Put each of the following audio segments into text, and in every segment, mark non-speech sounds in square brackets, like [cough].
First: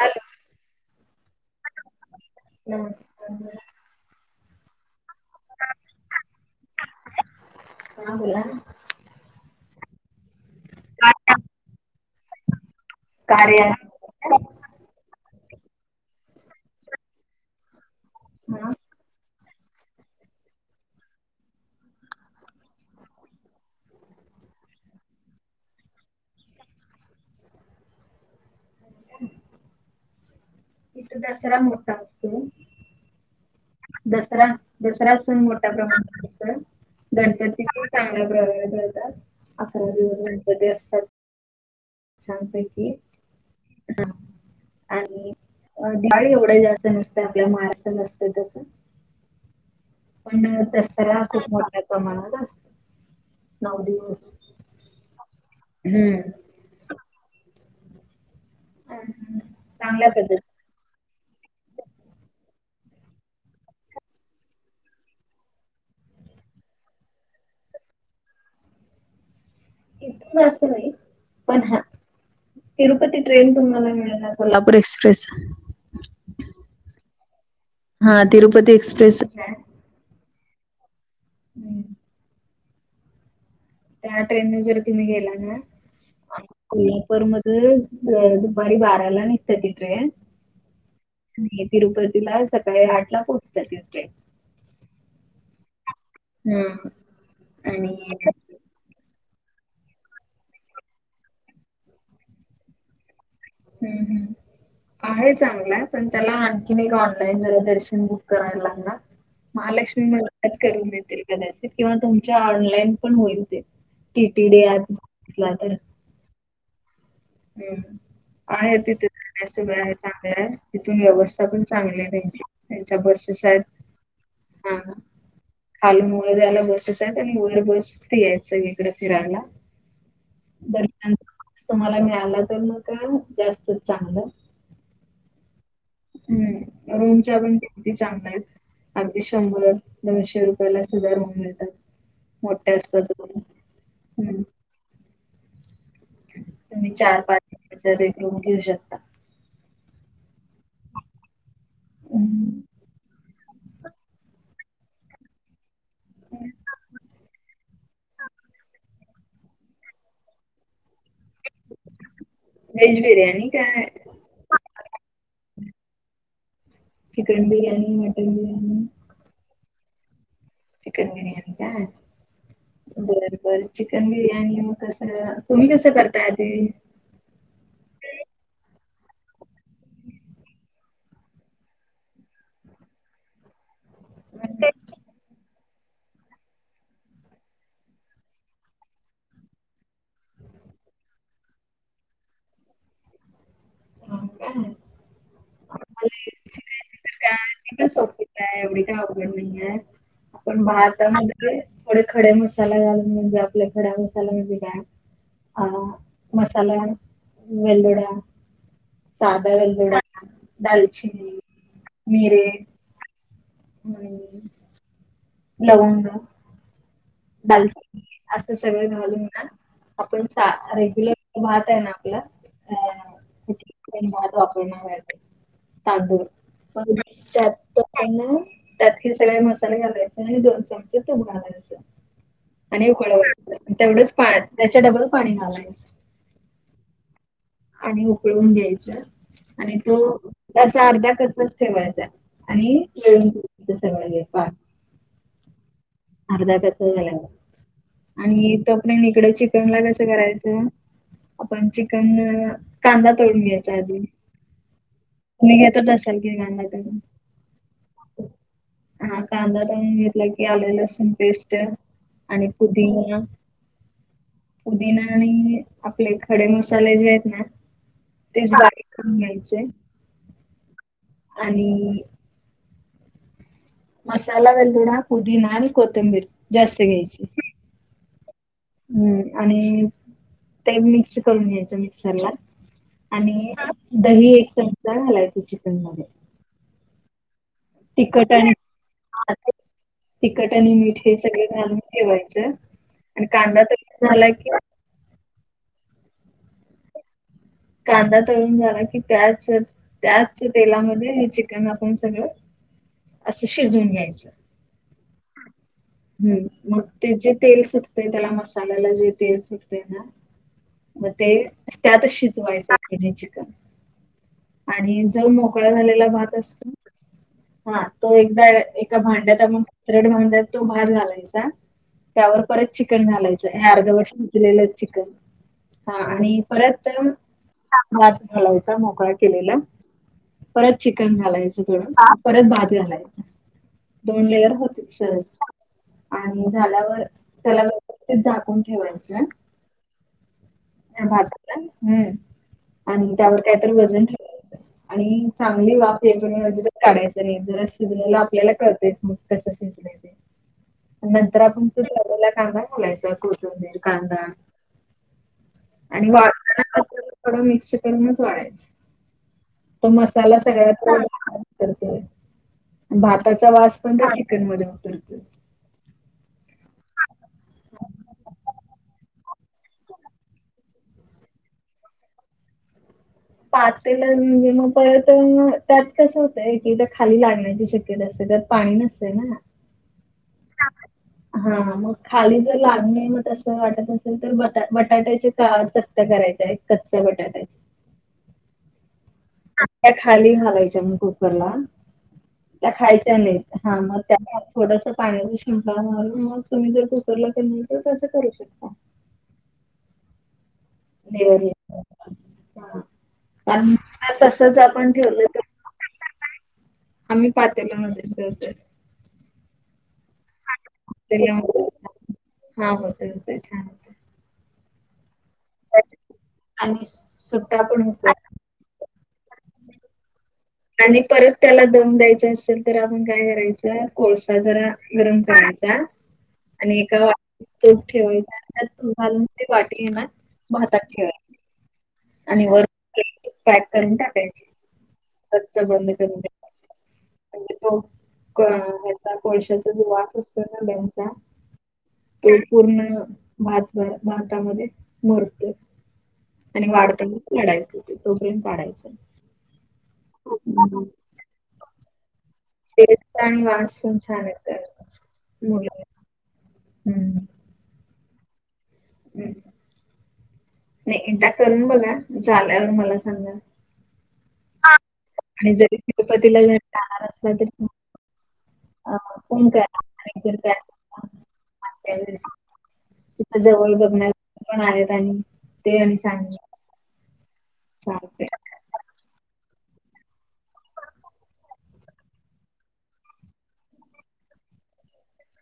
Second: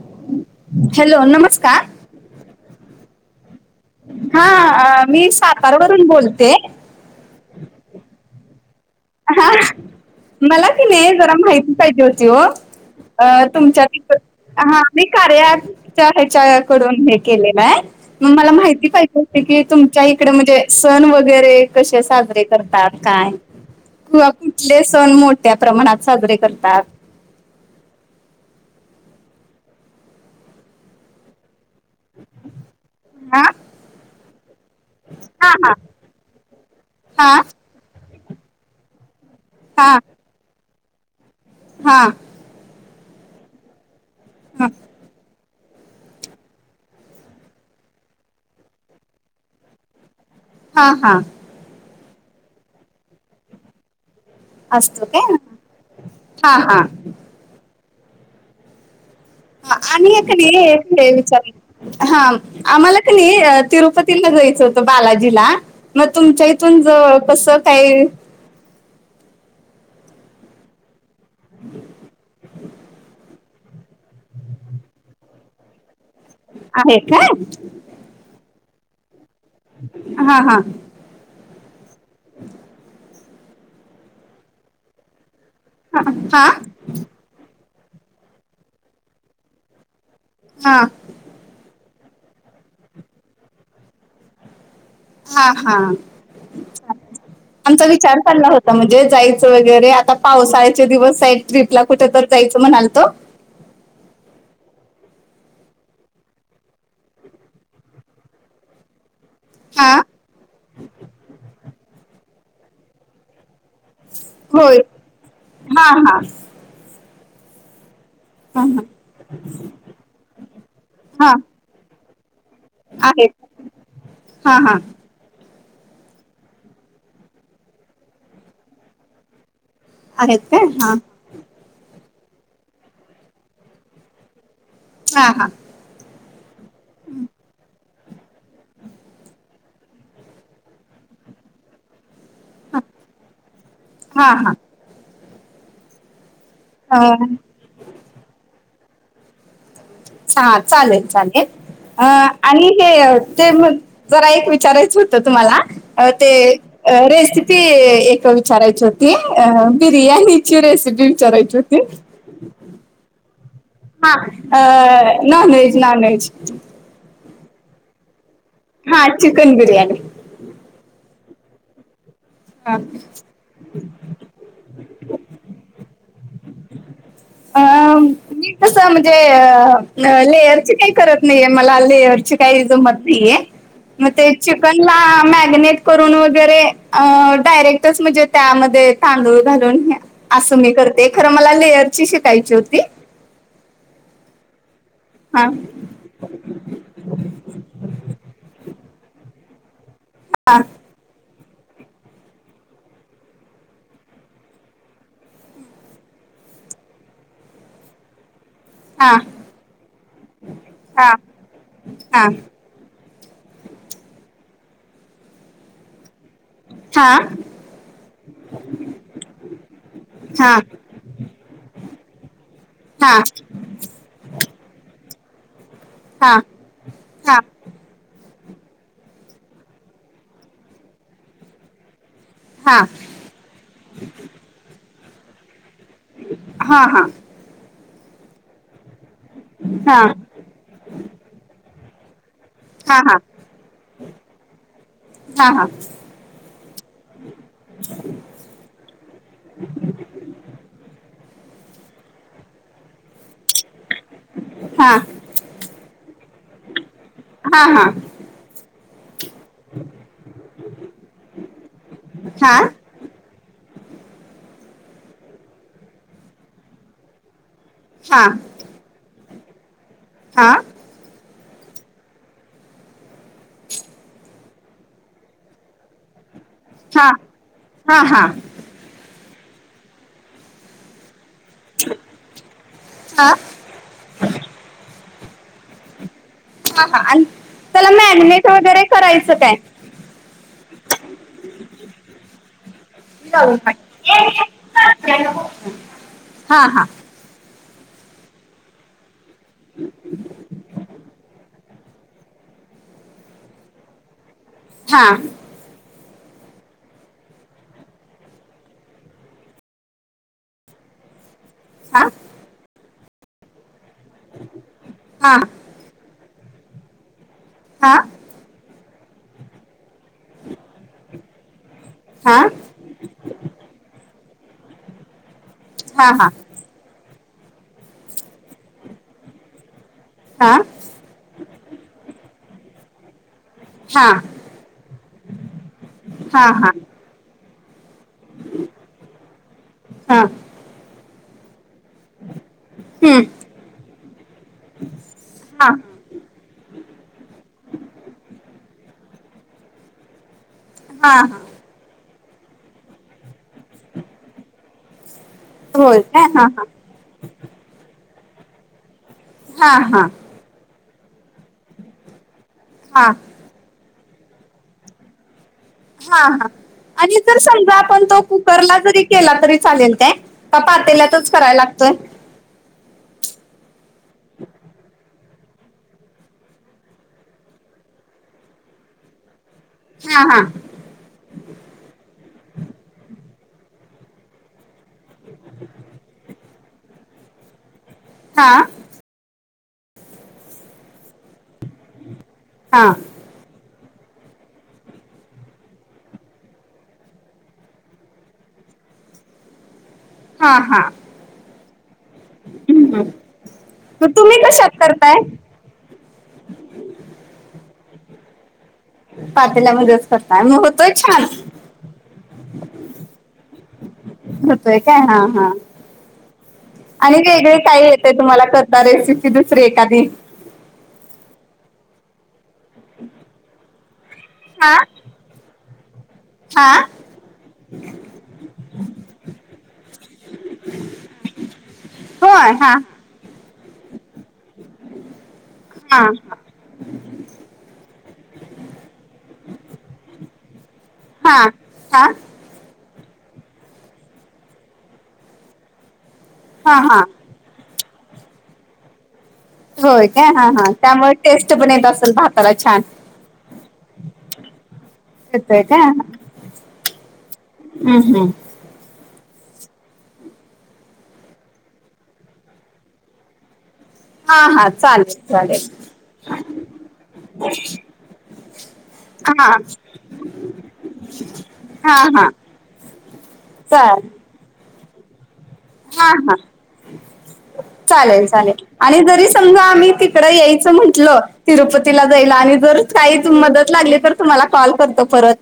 Hello. Hello, नमस्कार. नमस्कार. हा, मी सातारवरून बोलते. हा बोला. हा मला कि नाही जरा माहिती पाहिजे होती हो. अ कार्या तुमच्या तीक हा मी कार्याच्या ॲपच्या ह्याच्याकडून हे केलेलं आहे. मग मला हा माहिती पाहि जसं की तुमच्या इकडे म्हणजे सण वगैरे कसे साजरे करतात काय? किंवा कुठले सण मोठ्या प्रमाणात साजरे करतात? [inaudible] इथं दसरा मो आ? दसरा दसरा सण मोठ्या प्रमाणा [unintelligible] हा गणपतीचे चांगल्या प्रकारे करतात, ‌अकरा दिवस गणपती असतात. हां. सांगतो की हा. हा. आणि डाळी एवढंही जास्त नसतंय आपल्या [unintelligible] नसतंय तसं. पण हा हा दसऱ्या खूप मोठ्या प्रमाणात असत नऊ दिवस. असतंय काय? हम्म हा हा. [unintelligible] हा आणि हाय क पद्धती नाही [unintelligible] विचारी. हा आम्हाला का नाही तिरुपतीला जायचं होतं बालाजीला. म तुमच्या इथून जवळ कसं काय इथून असं नाही पण हा. तिरूपती ट्रेन तुम्हाला मिळणार कोल्हापूर एक्सप्रेस आहे का? हा तिरुपती एक्सप्रेस हां हां. हम्म. त्या ट्रेन ने जरी तुम्ही गेला ना ह हा. कोल्हापूर मधून अ दुपारी बाराला निघत्या ती ट्रेन. हा. आणि हे तिरुपतीला सकाळी आठला पोहोचतं त्या ट्रेन. हा हा हा [unintelligible] आमचा आणि विचार चालला हम्म, होत त म्हणजे जायचं वगैरे आता पावसाळ्याचे दिवस आहेत ट्रीप ला कुठ तर जायचं म्हणालतो. [inaudible] हम्म. [unintelligible] आहे चांगला आहे पण त्याला आणखीन एक ऑनलाईन जरा दर्शन बुक करायला लागणार. हा महालक्ष्मी मोफत करून देतील कदाचित किंवा तुमच्या ऑनलाईन पण होईल ते. टी टी डे होय आत [inaudible] तर हा हा. हम्म हा आहे तिथे [inaudible] वय आहे चांगला आहे तिथून हा हा व्यवस्था पण चांगलेे त्यांच्या [unintelligible] बसेस आहेत हा. खालून वगैरे जायला बसेस आहे आणि मुलं बस्ती आहे सगळीकडें फिरायला. आहेत काय हा दरम्यान तुम्हाला मिळाला तर मग काय जास्तच चांगलं [unintelligible] हा हा. हम्म रूमच्या. [unintelligible] किती चांगले आहेत अगदी शंभर दोनशे रुपयाला सुधा रुम मिळतात. मोठ हा असतात बग हा हम्म. हा तुम्ही चार हा पाच दिवस रूम घेऊ शकता. चहा चालेल चालेल अ हम्म. आणि हे ते म जरा एक विचारायचं होतं तुम्हाला. अ ते अ रेसिपी एक विचारायची होती. ते अ बिर्याणीची रेसिपी विचारायची होती. वेज बिर्याणी काय ह अ non veg non veg. Chicken biryani mutton biryani हा चिकन बिर्याणी. चिकन बिर्याणी काय हा बर बर चिकन बिर्य आणि मग कसं तुम्ही कसं करताय आधी? अ मी कसं म्हणजे अ लेयरची काही करत नाहीये मला लेअर ची काही जमत नाही आहे म ते हो चिकन ला मॅगनेट करून वगैरे अ डायरेक्टच म्हणजे त्यामध्ये तांदूळ घालून असं मी करते खरं मला लेअरची शिकायची होती. [unintelligible] हो का? हां. आम्हाला शिकायची काय सोप काय एवढी काय आवड नाहीय हा पण भात [unintelligible] थोडे खडे मसाले घालून म्हणजे आपल्या खड्या मसाला म्हणजे काय अ मसाल्या वेलदोडया हा साधा वेलदोडा हा दालचिनी हा मीरे हम्म. लवंग. हा दाल असं सगळं घालून. आपण हा सा हा रेग्युलर भात आहे ना आपला अ. हा [unintelligible] त्यात हे सगळे मसाले घालायचे, आणि दोन चमचे तूप घालायचं. हा हा हा आणि उकळवायचं, तेवढंच त्याच्या डबल पाणी घालायच. हा हा. आणि उकळून घ्यायचं आणि हा हा हा तो, त्याचा अर्ध्या कचा ठेवायचा. आणि वेळून सगळं हे हा [unintelligible] झा आणि तोपर्यंत ईकडं चिकणला कसं करायचं? आपण चिकन कांदा तळून घ्यायच. हा हा हा घेतच असेल की [unintelligible] हा हा हा कांदा तळून घेतला की आले लसूण पेस्ट आणि पुदिना. पुदिना आणि, आपले खडे मसाले जे आहेत ना. हा तेच बारीक करून घ्यायचे. हा. आणि [inaudible] आलं कडोदा पुदीना आणि कोथिंबीर जास्त हा घ्यायची. हा हा हम्म आणि ते मिक्स करून घ्याय मिक्सरला हा आणि दही एक चमचा घालायचं चिकनला. हा हा आणि त्याला तिखट मॅननेट आणि वगैरे करायचं काय? तिखट आणि मीठ हे सगळं घालून ठेवायचं आणि कांदा तरी झालाय की. हा हा. कांदा तळून झाला की, त्यांच त्याचं तेलामध्ये हे चिकन आपण सगळं, असं शिजून घ्यायचं. हां.. हम्म मग ते जे तेल सुटते त्याला मसाल्याला जे तेल सुटते ना. मग ते त्यात हा शिजवायच हे चिकन. आणि जो हा मोकळा झालेला भात असतो. हा तो एकदा एका भांड्यात आपण फ्रेड भांड्यात तो भात घालायचा. त्यावर परत चिकन घालायचं, हे अर्धवट शिजलेलं चिकन हा आणि. परत साधा भात घालायचा, मोकळा केलेला परत चिकन घालायचं थोडं परत भात घालायचं, हा दोन लेअर होतेत सहज हा हा आणि झाल्यावर त्याला व्यवस्थित झाकून ठेवायचं. हा भाताला हं.. आणि हम्म त्यावर कायतरी वजन ठेवायचं. आणि हा चांगली वाफ याच नाही म्हजे काढायचं नाही जरा शिजलेला आपल्याला कळतेच मग कस ते. [inaudible] हा हा नंतर आपण तळलेला कांदा घालायचा, कोथिंबीर कांदा. होय आणि काय हा हा वाढताना थोडं मिक्स करूनच वाढायचं. हा तो हा मसाला सगळ्यात हा भाताच. तो वास पण काय चिकन मध्ये उतरतो. हा हा आणि जर समजा आपण तो कुकरला जरी केला तरी चालेल काय? का पातेल्यातच कराय लागतोय? पातेला म्हणजे मग परत त्यात कसं होतय कि त्या खाली लागण्याची शक्यता असे तर. पाणी नसतंय ना. हा हा. [inaudible] हा मग खाली जर लागणे मग तसं वाटत असेल तर बट बटाट्याचे ता चल करायचाय कच बटाट्याचं हा.. त्या खाली घालायच्या मग कुकरला, त्या हा खायच्या नाहीत. हा मग त्यावर थोडस पाणीवर शिंकतोड मारून मग तुम्ही जर कुकरला केलं तर तसं कर [inaudible] हा हा मग कारण तुम्ही तसच कशात आपण करताय ठेवलं तर आम्ही पातेल मध्येच दळतोय. पातेल्यामध्येच कसं काय म होतोय छान त्याच्यामुळे हा होतय होतय छान होतय. होतय काय हा हा आणि वेगळे सुट्टा पण काही होतो. येतय तुम्हाला कर का रेसिपी दुसरी एखादी?. आणि परत त्याला दम द्यायच असेल तर आपण काय करायचं. कोळसा जरा हा गरम करायचा. हा आणि एका वाटीत तूप ठेवून [unintelligible] घालून ते वाटी हे ना भातात ठेवायची. आणि होय वर हा पॅक करून टाकायचे कच्च बंद हा करून म्हणजे तो हयाचा को कोळशाचा [unintelligible] असतो ना द्यायचा. हा. हा. तो पूर्ण भात भातामध्ये मुरतोय. आणि हा हा वाढत वाढायचं हो सोप पाडायचं. होय काय? हा हा त्यामुळे टेस्ट पण येत असलं भा करा छान टेस्ट आणि वास पण छान येतात येतय काय? हम्म. हम्म. हम्. हम्. हम्म. नाही एकदा करून बघा झाल्यावर मला सांगा. हा हा चालेल आणि चालेल जरी तिरुपतीला जरी जाणार असला तरी पण अ फोन हा करा [unintelligible] हा हा त्यावेळेस ति जवळ चालेल बघण्या पण आले आणि ते आणि हा सांगच हा चालेल चालेल. आणि जरी समजा आम्ही तिकडं यायचं म्हटलं, तिरुपतीला जायला आणि जर काहीच मदत लागली तर तुम्हाला कॉल करतो परत.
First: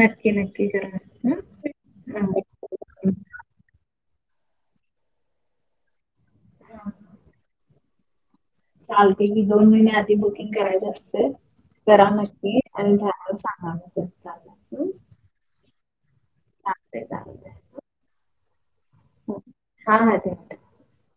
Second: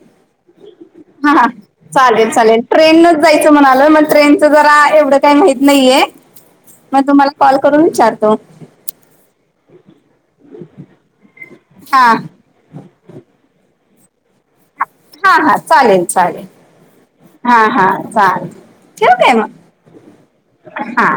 नक्की नक हा. हा. चालेल. चालेल. ट्रेननच जायचं म्हणालोय मग ट्रेनचं जरा एवढं काही माहत नाहीये. हा. मग तुम्हाला कॉल करून विचारतो. चालते की दोन महिने आधी बुकिंग करायच असते हा करा म्हणते. आणि झाल्यावर सांगा चालंतय हंम. हा. हा. चालेल. चालेल. चालतंय. हा. हा. चालेल ठेव का? हं. मग हा. ह. ठेव. हा.